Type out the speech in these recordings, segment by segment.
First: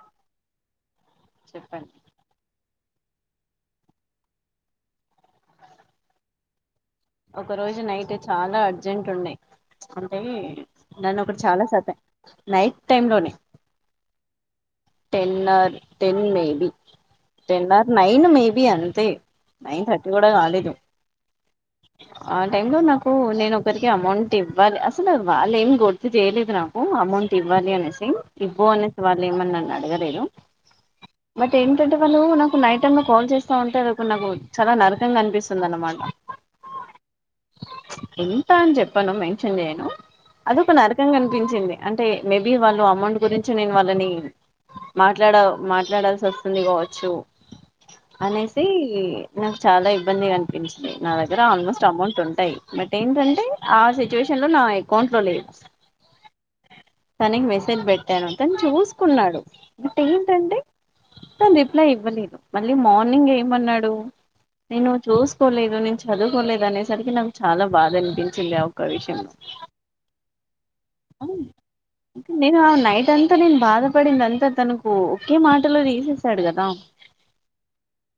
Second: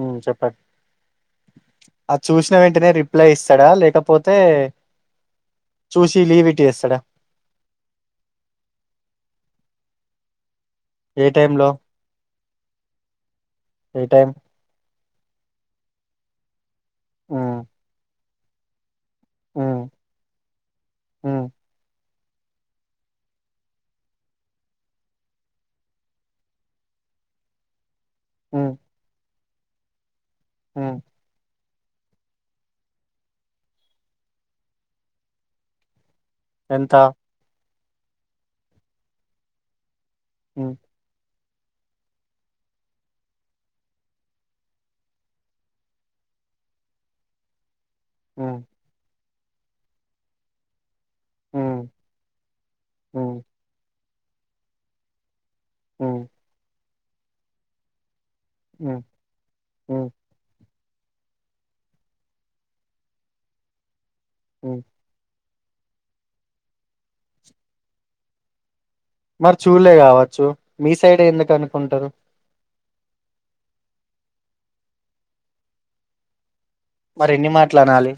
ఆ చెప్పండి చెప్పండి అది చూసిన వెంటనే రి అప్లై ఇస్తాడా లేకపోతే చూసి లీవ్ ఇట్ చేస్తాడా ఒక రోజు నైట్ చాలా అర్జెంట్ ఉన్నాయి అంటే నన్న ఏ ఒకటి టైమ్ చాలా లో సతా నైట్ టైమ్ లోనే ఏ time ten or ten maybe um ten or nine maybe అంతే ఉమ్ నైన్ థర్టీ కూడా కాలేదు ఉమ్ ఆ టై లో నాకు నేను ఒకరికి అమౌంట్ ఇవ్వాలి అసలు వాళ్ళ ఏమి గుర్తు చేయలేదు నాకు అమౌంట్ ఇవ్వాలి అనేసి ఇవ్వు అనేసి వాళ్ళు ఏమని నన్ను అడగలేదు ఆ టెన్ థర్టీ వాళ్ నాకు నైట్ టైమ్ లో కాల్ చేస్తా ఉంటే అది నాకు చాలా నరకంగా అనిపిస్తుంది అన్నమాట ఎంత ఎంత అని చెప్పను మెన్షన్ చేయను అది ఒక ఉమ్ నరకంగా చనిపించింది అంటే మేబీ వాళ్ళు అమౌంట్ గురించి నేను వాళ్ళని మాట్లాడ మాట్లాడాల్సి వస్తుంది కావచ్చు ఉమ్ అనేసి నాకు చాలా ఇబ్బంది కనిపించింది నా దగ్గర ఉమ్ ఆల్మోస్ట్ అమౌంట్ ఉంటాయి బట్ ఉమ్ ఏంటంటే ఆ సిచువేషన్ లో నా అకౌంట్ లో లేదు ఓ తనకి మెసేజ్ పెట్టాను తను ఉమ్ చూసుకున్నాడు అంట ఉమ్ ఏంటంటే తను రీప్లా ఇవ్వలేదు మళ్ళీ మార్నింగ్ ఏమన్నాడు ఉమ్ నేను చూ చదుకోలేదు నేను చదువుకోలేదు అనేసరికి నాకు చాలా బాధ అనిపించింది ఆ ఒక ఆ విషయం లో మరి చూడలే కావచ్చు మీ సైడ్ ఎందుకు అనుకుంటారు నేను నైట్ అంతా నేను బా బాధపడిందంతా తనకు ఒకే మాటలో తీసేసాడు కదా మరి ఎన్ని మాటల్లు అన్నాలి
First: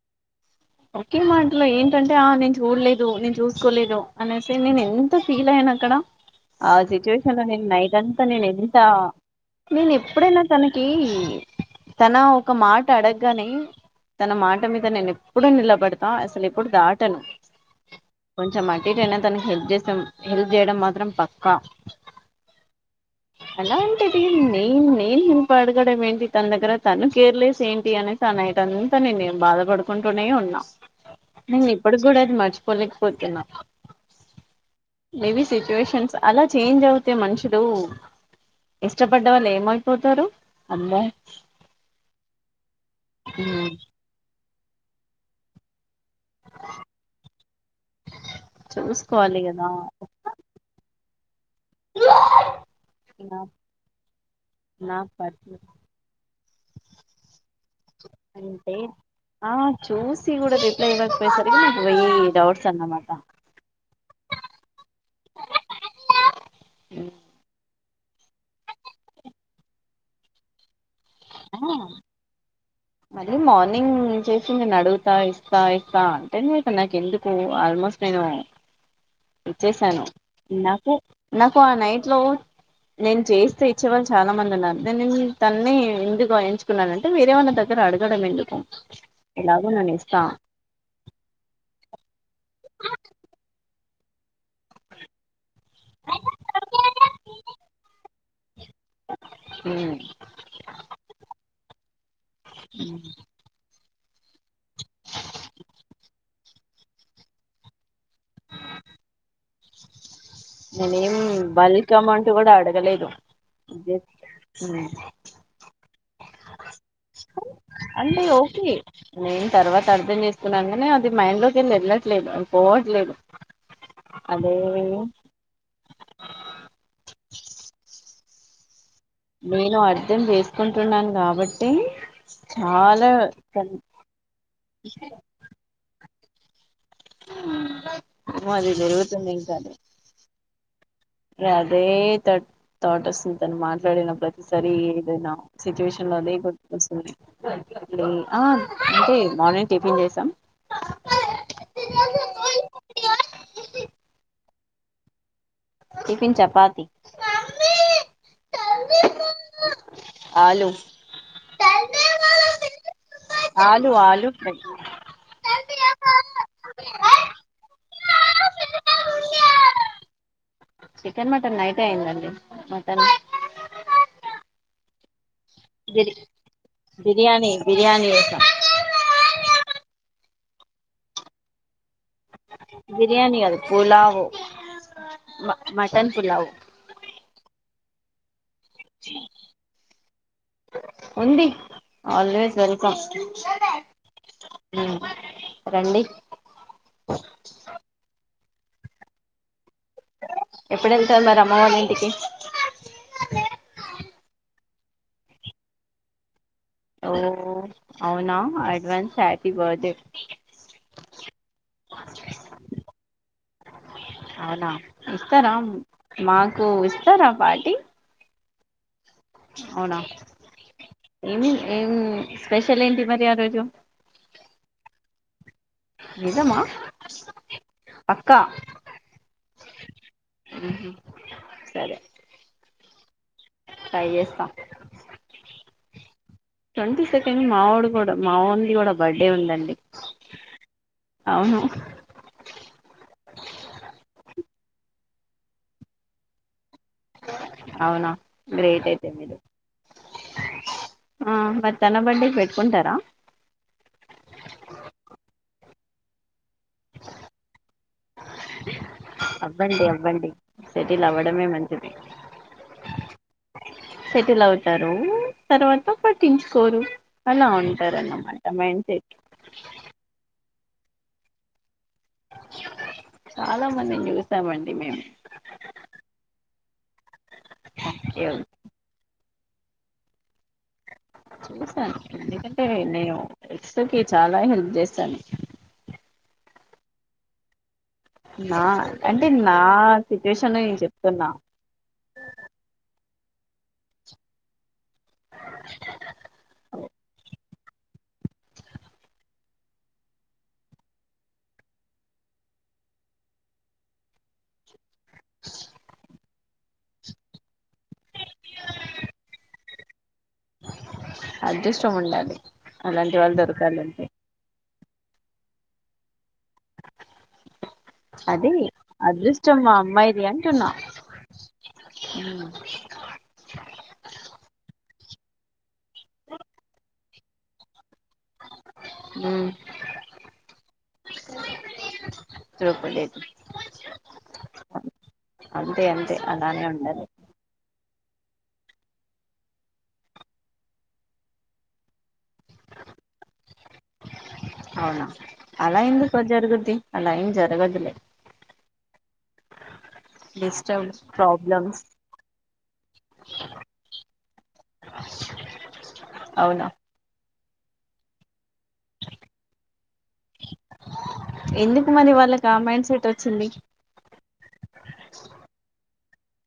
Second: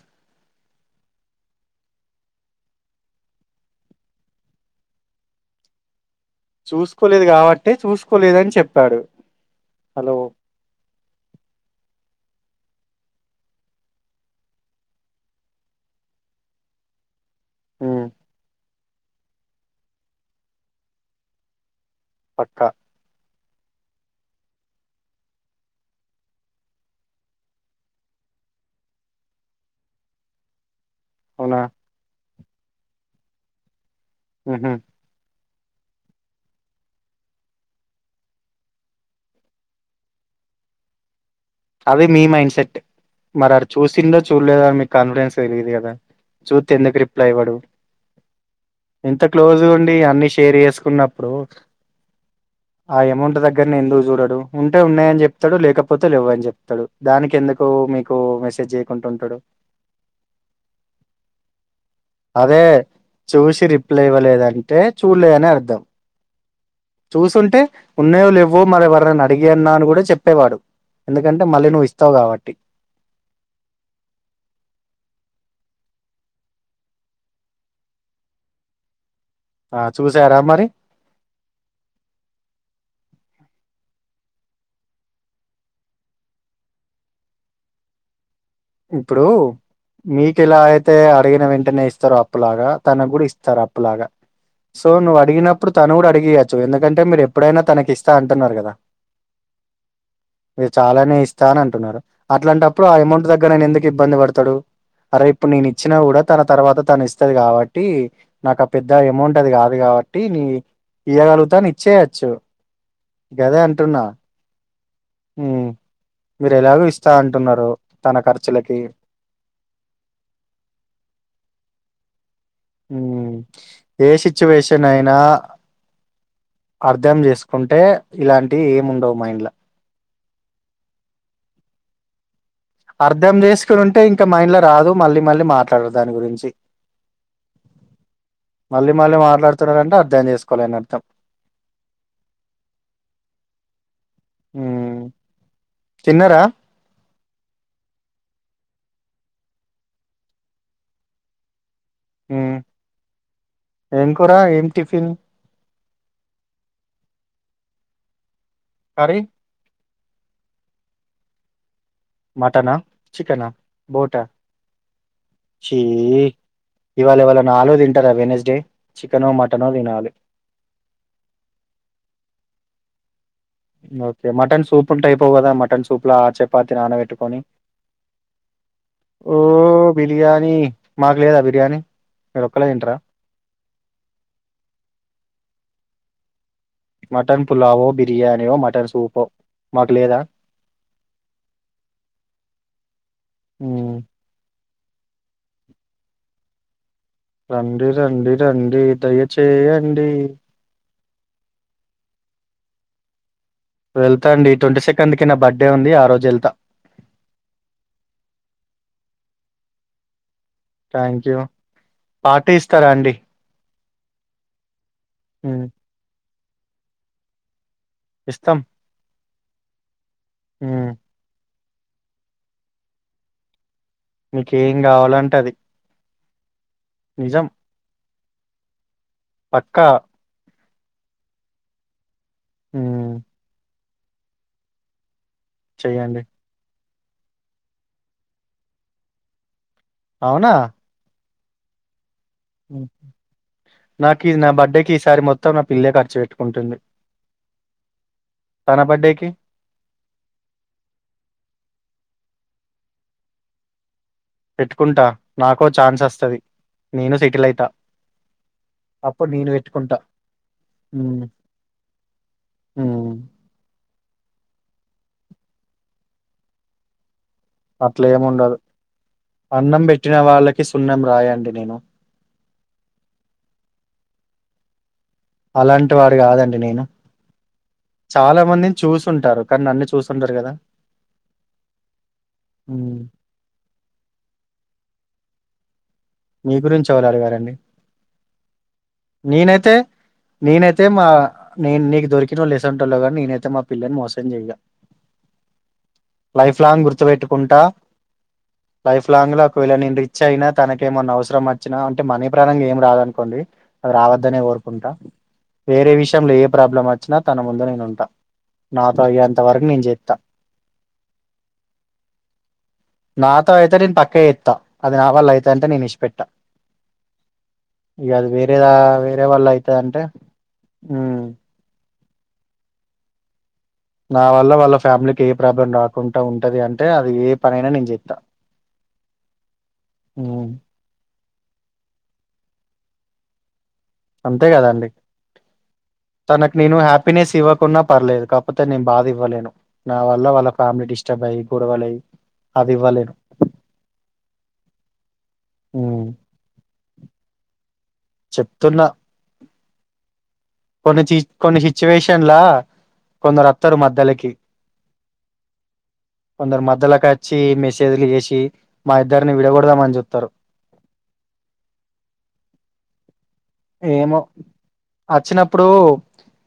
ఒకే మాటలో ఆ ఏంటంటే ఆ చూడలేదు నేను చూసుకోలేదు అనేసి నేను ఎంత ఫీల్ అయ్యాను అక్కడ ఆ చూసుకోలేదు సిచువేషన్ నిన్న కాబట్టి నైట్ అంతా నేను చూసుకోలేదని ని ఎంతా చెప్పాడు నేను హలో ఎప్పుడైనా తనకి తన ఒక మాట అడగగానే తన మాట మీద నేను ఎప్పుడు నిలబడతాను అసలు ఎప్పుడు దాటను ఉమ్ కొంచెం ఆటు ఇటు తనకి హెల్ప్ చేసాం హెల్ప్ చేయడం మాత్రం పక్కా పక్క అలా అంటేది నేను నేను హెల్ప్ అడగడం ఏంటి తన దగ్గర తను కేర్లెస్ ఏంటి అని తనైట్ అంతా నే నేను బాధపడుకుంటూనే ఉన్నా అవునా నేను ఇప్పుడు కూడా అది మర్చిపోలేకపోతున్నా ఉహు మేబీ సిచ్యువేషన్స్ అలా చేంజ్ అవుతాయి మనుషులు ఇష్టపడ్డ వాళ్లు ఏమైపోతారు అబ్బా అది మీ మైండ్ సెట్ మరి అడా ఉమ్, చూసిందో చూడలే అని మీకు కాన్ఫిడెన్స్ తెలియదు కదా చూత్ ఎందుకు రిప్లై ఇవ్వడు ఇంత చూసుకోవాలి క్లోజ్ కదా ఉండి అన్ని షేర్ చేసుకున్నప్పుడు ఆ అమౌంట్ నా దగ్గరనే ఎందుకు చూడడు ఉంటే నా ఉన్నాయని పట్ల చెప్తాడు లేకపోతే లేవ అని చెప్తాడు తడు దానికి ఎందు అంటే ఆ చూసి కూడా రిప్లై ఇవ్వకపోయేసరికి నాకు పోయ అదే చూసి రిప్లై ఇవ్వలేదంటే చూడలేదని అర్ధం చూసుంటే ఉన్నాయో లే ఎవో మరెవరని అడిగి అన్నా అని కూడా చెప్పేవాడు ఎందుకంటే మళ్ళీ నువ్వు ఇస్తావు కాబట్టి మళ్ళీ మార్నింగ్ చేసింది నను అడుగుతా ఇస్త ఇస్తా ఇస్తా అంటే ఇ నాకు ఎందుకు ఆల్మోస్ట్ నేను ఆ ఇచ్చసాను చూసారా మరి నాకు నాకు ఆ నైట్ లో నేను చేస్తే వచ్చే వాళ్ళు చాలా మంది ఉన్నారు దేని తన్ని ఎందుకుగా ఎంచుకున్నా అంటే వేరే వాళ్ళ దగ్గర అడగడం ఎందుకు ఇప్పుడు ఎలాగో నేను ఇస్తా మీకులా అయితే అడిగిన వెంటనే ఇస్తారు అప్పులాగా తన కూడా ఇస్తారు అప్పలాగా సో నువ్ అడిగిన ఇప్పుడు తను కూడా అడిగయచ్చు ఎందుకంటే మీరు ఎప్పుడైనా తనకి ఇస్తా అంటున్నారు కదా ఇది చాలానే ఇస్తా అని అంటున్నారు అట్లాంటప్పుడు ఆ అమౌంట్ దగ్గ ఎందుకు ఇబ్బంది పడతాడు అరే ఇప్పుడు నేను ఇచ్చినా కూడా తన తర్వాత తను ఇస్తది కాబట్టి నాకు ఆ పెద్ద అమౌంట్ అది కాదు కాబట్టి నీ ఇయ్యగలుగుతా అని ఇచ్చేయచ్చు లేదు గదే అంటున్నా ఉమ్ ఎలాగో ఇస్తా అంటున్నారు తన అంటే ఓకే ఖర్చులకి నేను తర్వాత అర్ధం చేసుకున్నాగానే అది మైండ్ లోకి ఎళ్ ళ్లట్లేదు అది పోవట్లేదు ఉమ్ ఏ సిచ్యువేషన్ అదే అయినా అర్ధం చేసుకుంటే ఇలాంటియి ఏముండవ్ మైండ్లా అర్దం చేసుకుంటున్నాను కాబట్టి చాలా అర్ధం చేసుకుని ఉంటే ఇంకా మైండ్ల రాదు మళ్ళీ మళ్ళీ మాట్లాడరు దాని గురించి అది మళ్ళీ మళ్ళీ జరుగుతుంది ఇంకా మాట్లాడుతున్నారంటే అర్థం చేసుకోలే అని అర్థం అదే త థాట్ వస్తుంది తను మాట్లాడినప్ ప్రతిసరి ఉమ్ ఏదైనా సిచ్యువేషన్ లో అదే తిన్నారా గుర్తుకస్తుంది ఆ అంటే మార్నింగ్ టిఫిన్ చేసాం ఉమ్ ఏం కురా ఏం టిఫిన్ టిఫిన్ చపాతి కర్రీ? ఆలు మటనా చికెనా ఆలు బోట ఆలు ఫ్రై చీ ఇవాళ ఎవాలన్నా ఆలు తింటారా వెనస్డే చికెనో మటనో తినాలే చికెన్ మటన్ నైట్ అయిందండి మటన్ ఓకే మటన్ సూపున్ టైప్ పోవ్ గదా మటన్ బిర్ సూప్లా ఆ చపాతీ నాణపెట్టుకొని బిర్యానీ బిర్యానీ చేసాం ఓ బి ర్యాని మాగ్ లేదా బిర్యానీ మీరొక్కళ్ళే తింటరా? బిర్యానీ కాదు పులావో మటన్ పులావో మటన్ పులావో బిర్యానీయో మటన్ సూపో మాక్ లేదా ఉంది ఆల్వేస్ వెల్కమ్ హ్మ్. ఉమ్ రండి రండి రండి రండి దయచేయండి ఎప్పుడెళ్తర్ మరి అమ్మవాల్ ఇంటికి ఎళ్తా అండి ట్వంటీ సెకండ్ కి నా బర్త్డే ఉంది ఆ రోజు ఎళ్తా ఓ అవునా advance happy birthday thank you party ఇస్తారా అండి అవునా ఇస్తారా హ్మ్. మాకు ఇస్తారా పార్టీ ఇస్తం అవునా ఏమి ఎం స్పెషల్ ఏంటి మరి ఆ రోజు మీకేం కావాలంటే అది నిజమా నిజం పక్కా పక్కా ఉహు సరే ఉమ్ ట్రై చేస్తా చెయ్యండి ట్వంటీ సెకండ్ మా వోడు కూడా మా వోన్ది కూడా బర్త్డే ఉందండి అవునా అవును హ్మ్. ఈసారీ మొత్తం నా పిల్లే ఖర్చు పెట్టుకుంటుంది అవునా తన గ్రేట్ అయితే బర్త్‌డేకి మీరు ఆ మరి తన బర్త్డేకి పెట్కుంటారా పెట్టుకుంటా నాకో ఛాన్స్ అస్తది నేను సెటిలైత అప్పుడ్ నేను అవ్వండి పెట్టుకుంటా అవ్వండి సెటిల్ ఉమ్ అవ్వడమే మంచిది సెటిల్ అవుతారు తర్వాత పట్టించుకోరు అలా ఉంటారన్నమాట అట్లేముండదు. మైండ్ సెట్ సున్నాం రాయా అండి నేను చాలా మందిన్ చూసామండి మేమ్ అలాంటి వారు కాదండి నేను చాలా మందిన్ చూసుంటారు కనీ నన్ని చూసుండరు కదా చూసాను ఎందుకంటే హ్మ్. నేను ఎక్స్ కి చాలా హెల్ప్ చేసాను మీ గురించి ఎవరు అడిగారండి నా అంటే నా నేనైతే సిచ్యువేషన్ నేను నేనైతే మా చెప్తున్నా నే నీకు దొరికినోళ్ళు ఏసొంటోల్లో గాన్ నేనైతే మా పిల్లని మోసం చెయ్య లైఫ్ లాంగ్ గుర్తుపెట్టుకుంటా [inaudible] లైఫ్ లాంగ్ ల ఒకవేళ నేను రిచ్ అయినా తనకి ఏమన్నా అవసరం వచ్చినా అంటే మనీ ప్రాణంగా ఏం రాదనుకోండి అది రావద్దనే కోరుకుంటా వేరే విషయంల ఏం ప్రాబ్లం వచ్చినా తన ముందు నేను ఉంటా నాతో అయ్యేంత వరకు నేన్ చెత్తా అదృష్టం ఉండాలి అలాంటి వాళ్ళు నాతో అయితే నేను దొరకాలంటే పక్కా చేత్తా అది నా వాళ్ళ అయితదంటే నేను ఇషిపెట్ట ఇగ అది వే రేలా వేరే వాళ్ళ అదృష్టం మా అయితదంటే ఉమ్ ఉమ్ నా వల్ల వాళ్ళ ఫ్యామిలీకి ఏ ప్రాబ్లం రాకుంట ఉంటది అంటే అది ఏ పనైనా నేన్ చెత్తా ఉమ్ ఉమ్ దొరక లేదు అంతే కదాండి అంతే అంతే తనకు అలానే నేను ఉండాలి హ్యాపీనెస్ ఇవ్వకున్న పర్లేదు కాకపోతే నేను బాధ ఇవ్వలేను నా వల్ల వాళ్ళ ఫ్యామిలీ డిస్టర్బ్ అయ్యి గొడవలై అది ఇవ్వలేను అవునా అలా ఉమ్ ఎందుకు జరుగుద్ది అలా ఏం జరగద్లే చెప్తున్నా డిస్టర్బ్ కొన్ని చి కొన్ని ప్రాబ్లమ్స్ సిచ్యువేషన్లా కొందరత్తరు మధ్యలకి కొందరు అవునా మధ్యలకచ్చి మెసేజ్లు చేసి మా ఇద్దరిని విడకొడదామని చూత్తరు ఎందుకు మరి వాళ్ళకి ఆ మైండ్ సెట్ వచ్చింది ఏమో అచ్చినప్పుడు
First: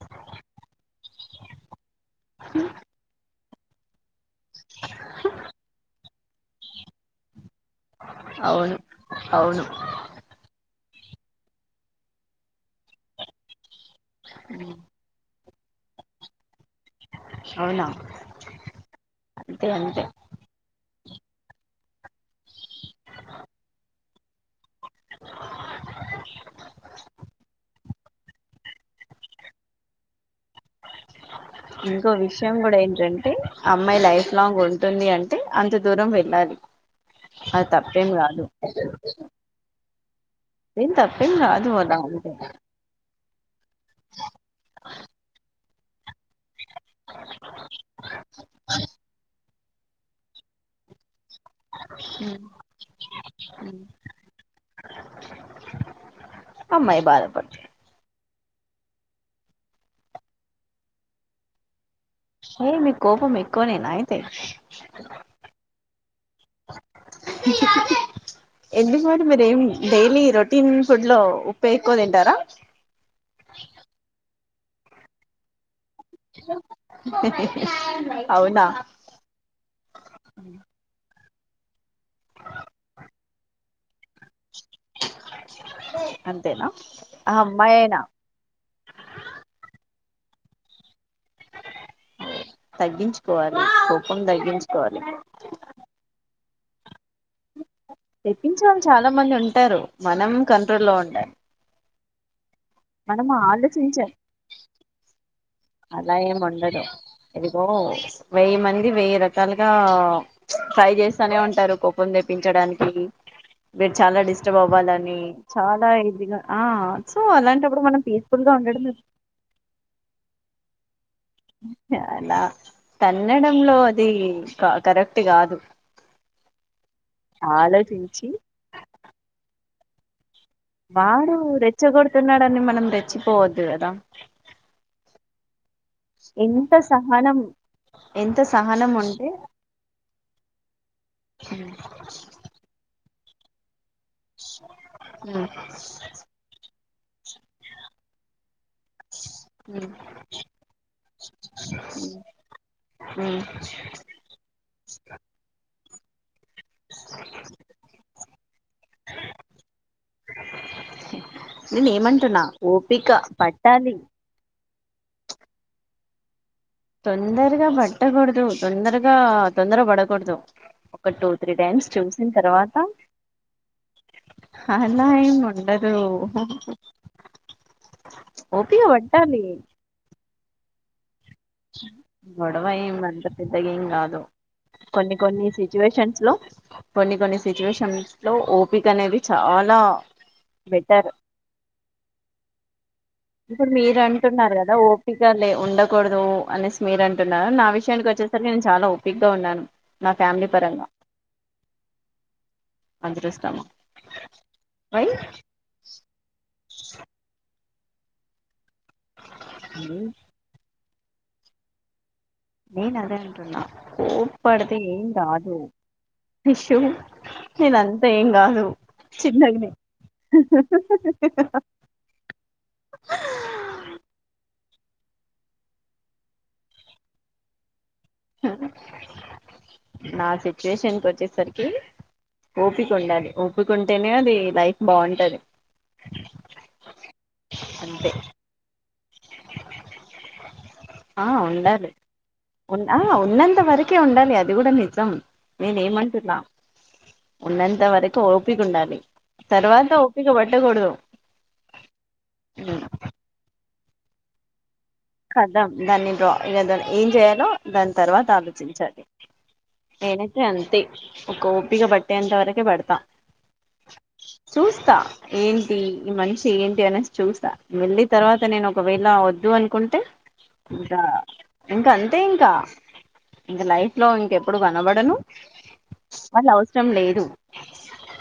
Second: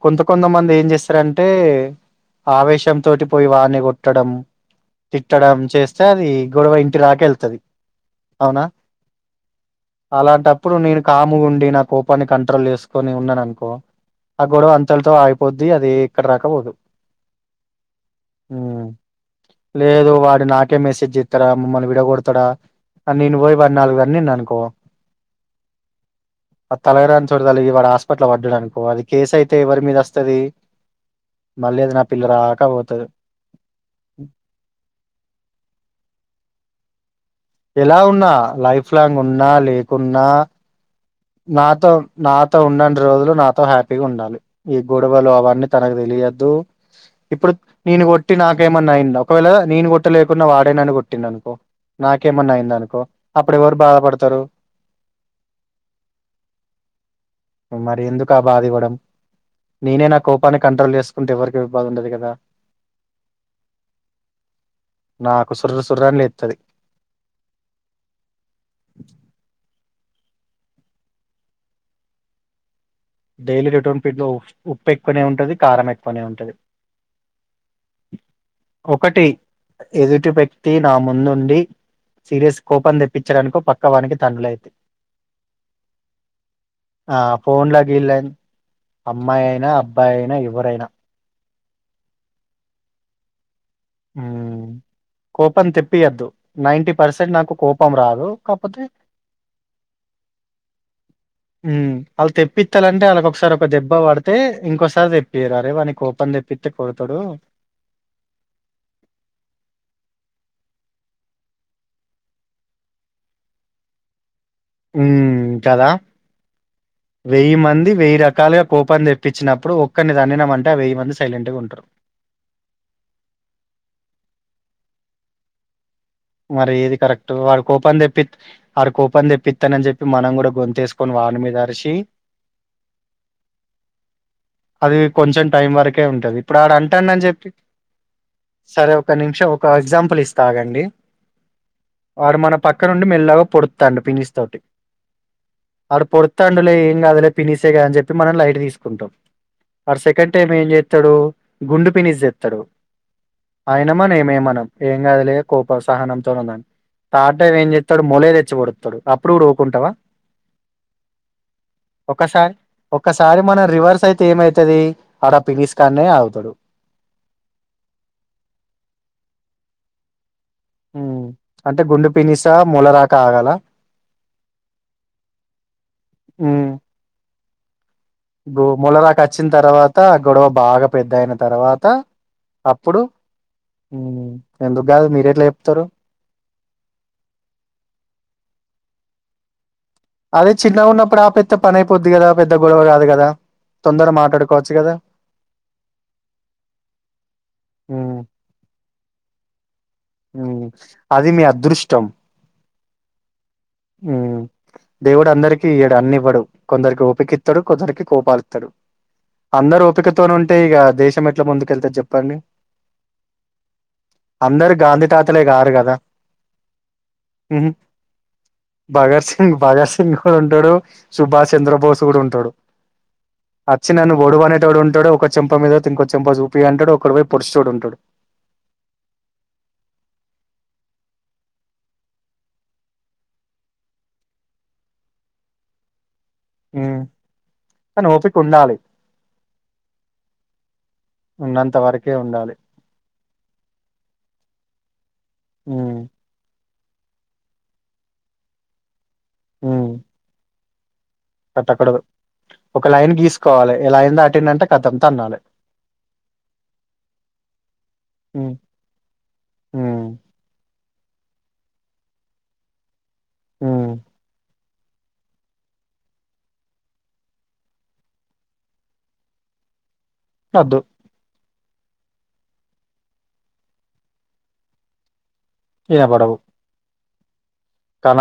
కొంత కొంతమంది ఏం చేస్ రంటే ఆవేశం తోటి పోయి వాన్ని కొట్టడం తిట్టడం చేస్ ఆది గొడవ ఇంటి దాకా ఎళ్తది అవునా అవును అవును అలాంటప్పుడు నేను కాముగుండి నా కోపాన్ని కంట్రోల్ చేసుకొని ఉన్నాననుకో ఆ గొడవ అంతట్తో ఆగ్ పొద్ది అది ఎక్కడి దాకపోదు అవునా అంతే అంతే లేదు వాడు నాకే మెస్ చేత్తారా మమ్మల్ని విడగొడతడా నేను పోయి వన్ని నాలుగు తన్నిన్ననుకో అద్ తలగరాని చోట తలిగి వాడు హాస్పిట్ల పడ్డాడనుకో అది కేసు అయితే ఎవరి మీద వస్తది మ ఇంకో విషయం కూడా ఏంటంటే అమ్మాయి లైఫ్ లాంగ్ ఉంటుంది అంటే అంత దూరం వెళ్ళాలి అది ఎలా తప్పేం ఉన్నా కాదు లైఫ్ లాంగ్ ఉన్నా లేకున్నా ఏం తప్పేం కాదు నాతో అలా అంటే నాతో ఉన్నన్ రో రోజులు నాతో హ్యాపీగా ఉండాలి ఈ గొడవలు అవన్నీ తనకు తెలియద్దు ఇప్పుడు నేను కొట్టి నాకేమన్నా అయింద ఒకవేళ నేను కొట్టలేకున్నా వాడే నన్ను కొ ట్టింది అనుకో నాకేమన్నా అయిందనుకో అప్పుడు ఎవరు బాధపడతారు అమ్మాయి బాద పడ్త్ మరి ఎందుకు ఆ బాధ ఇవ్వడం నేనే నా కోపాన్ని కంట్రోల్ చేసుకుంటే ఎవరికె ఎ బాద ఉండది కదా ఏ మీక్ కోపం ఎక్కువ నేన అయితే నాకు సుర్రు సుర్రని లేత్తది ఎందుకు మరీ మీరేం డైలీ రొటీన్ ఫుడ్ లో ఉప్పేక్కువ తింటారా డైలీ రోటిన్ ఫీడ్ లో ఉప్పు ఎక్కువనే ఉంటది కారం ఎక్కు అవునా ఒకటి ఎదుటి వ్యక్తి నా ముందు ఉండి సీరియస్ కోపం తెప్పించడానికో ప క్కా వానికి తన్నులైతయ్ అంతేనా ఆ అమ్మాయి ఫోన్ల అయినా వీళ్ళన్ అమ్మాయి అయినా అబ్బాయి అయినా ఎవరైనా తగ్గించుకోవాలి కోపం ఉం తగ్గించుకోవాలి కోపన్ తెప్పియద్దు నైన్టీ తెప్పించే వాళ్ళు చాలా మంది ఉంటారు మనం కంట్రోల్ లో ఉండాలి ఉం అళ్ళు తెప్పిత్తలంటే మనం వాళ్ళకొకసారి ఒక దెబ్బ ఆలోచించాలి పడితే ఇంకోసారి తె అలా ఏం ఉండదు ఇదిగో వెయ్యి మంది వెయ్యి రకాలుగా ట్రై చేస్తానే ఉంటారు కుప్పం తెప్పించడానికి మీర్ చాలా డిస్ ష్టబ్ అవ్వాలని హ్మ్. కదా! చాలా ఇదిగా ఆ సో అలాంటప్పుడు మనం పీస్ఫుల్ గా ఉండడమే ప్పుడు ఒక్కరినిది తన్నినం అంటే అ వెయ్యి మంది సైలెంట్‌గా ఉంటరు. అలా తన్నడంలో అది క కరెక్ట్ కాదు మరి ఏది కరెక్ట్ వాడు కూపం తెప్పి ఆలోచించి వాడు కోపం తెప్పిత్తన్నని చెప్పి మనం కూడా వాడు రెచ్చగొడుతున్నాడని మనం రెచ్చిపోవద్దు కదా అది కొంచెం టైం వరకే ఉంటది ఇప్పుడు ఆడ ఎంత అంటండని సహనం చెప్పి ఎంత సహనం సరే ఒక ఉంటే నిమిషం ఒక ఎగ్జాంపుల్ ఇస్తాగండి వాడు మన పక్క నుండి మెల్లగా పొడు త్తండు పినిస్ తోటి అడు పొడుత్తాండు లే ఎం గాదు లే పినిసేగదని చెప్పి మనం లైట్ తీసు కుంటాం ఆడు సెకండ్ టైం ఏం చేత్తడు గుండు పినిస్ తెత్తరు అయనమాన ఏమే మనం ఏం గాద్ లే కోపస్ తాట్ టైం ఏం చేత్తడు మొలే తెచ్చి పొడుత్తడు అప్పుడు గూడా ఉకుంటావా నేను ఏమంటున్నా ఒకసారి ఓపిక ఒకసారి మనం పట్టాలి రివర్స్ అయితే ఏమైతది అడ పినిస్ కాన్నే అగు తొందరగా పట్టకూడదు తొందరగా తొందర పడకూడదు ఒక ఉమ్ టూ త్రీ అంటే టైమ్స్ గుండు చూసిన పినిసా తర్వాత మొలరాక ఆగాల అలా ఎం ఉండదు గో ఓపిక ములదాక పట్టాలి అచ్చిన తర్వాత గొడవ బాగా పెద్దగయిన గడవ ఇం అంత పెద్దగెం కాదు ఉమ్ ఎందుకు కాదు కొన్ని మీరెట్లా కొన్ని చెప్తారు సిచ్యువేషన్స్ లో కొన్ని కొన్ని సిచ్యువేషన్స్ లో ఓపికనేది చాలా అదే చిన్నగా బెటర్ ఉన్నప్పుడు ఆపెత్తే పనయిపోద్ది కదా పెద్ద గొడవ కాదు కద్ ఇప్పుడు మీరు అంటున్నారు కదా ఓపిక లే ఉండకూడదు అనేసి మీరంటున్నార నా విషయానికి వచ్చేసరికి నేను చాలా ఓపిగ్గా ఉన్నాను నా ఉ ఫ్యామిలీ పరంగా అది మీ అదృష్టం అదృష్టం వై దేవుడు అందరికిీ ఇయ్యడు అన్ని ఇవ్వడు కొందరికి ఓపిక ఇత్తడు కకొందరికి కోపాలు ఇత్తడు అందరు ఓపికతోని ఉంటే ఇక దేశం ఎట్లా ముందుకెళ్తేరు చెప్పు నేను అదే అంటున్నా కోపడతే గాంది తాత్లే కారు కదా ఇష్యూ ఉహు నేన అంతా ఏం కాదు భగత్ సింగ్ చిన్నగనే భగత్ సింగ్ కూడా ఉంటాడు సుభాష్ చంద్రబోస్ కూడా ఉంటడు అచ్చి నన్న బోడు బనే తోడు ఉంటు టాడు ఒక చెంప మీద ఇంకో చెంప చూపి అంటాడు ఒకడు వోయి పొడుసు చూడు ఉంటాడు నా సిచ్యుయేషన్కి వచ్చేసరికి ఓపిక ఉండాలి ఓపిక ఉంటేనే అది లైఫ్ బాగుంటది హు నోపిక ఉండాలి ఆ ఆ ఉన్నంత ఉండాలి వరకే ఉండాలి ఉన్ ఆ ఉన్నంత వరకే ఉండాలి అది కూడా నిజం నేనే ఉమ్ ఏమంటున్నా ఉన్నంత వరకు ఓపిక ఉండాలి హ్మ్. తర్వాత ఒప్పిక బట్టకూడదు కట్టకూడదు ఒక లైన్ గీసుకోవాలి ఏ లైన్ దాటిండి అంటే కదాం దాన్ని డ్రా ఏద ఏం జేయాలో దాని తర్వాత హ్మ్. ఆలోచించాలి హ్మ్. నేనయితే అంతే ఒక ఓపిక బట్టే అంత వరకే పడతా ఆ చూస్తా ఏంటి ఈ మనిషి ఏంటి అనేసి చూస్తా వెళ్లి తర్వాత నేను ఒకవేళ వద్దు అనుకుం అ ఒద్దు ఇగా ఇంకా అంతే ఇంకా ఇంక లైఫ్ లో ఇంకెప్పుడు కనబడను ఇనపడవు. వాళ్ళ అవసరం లేదు కనం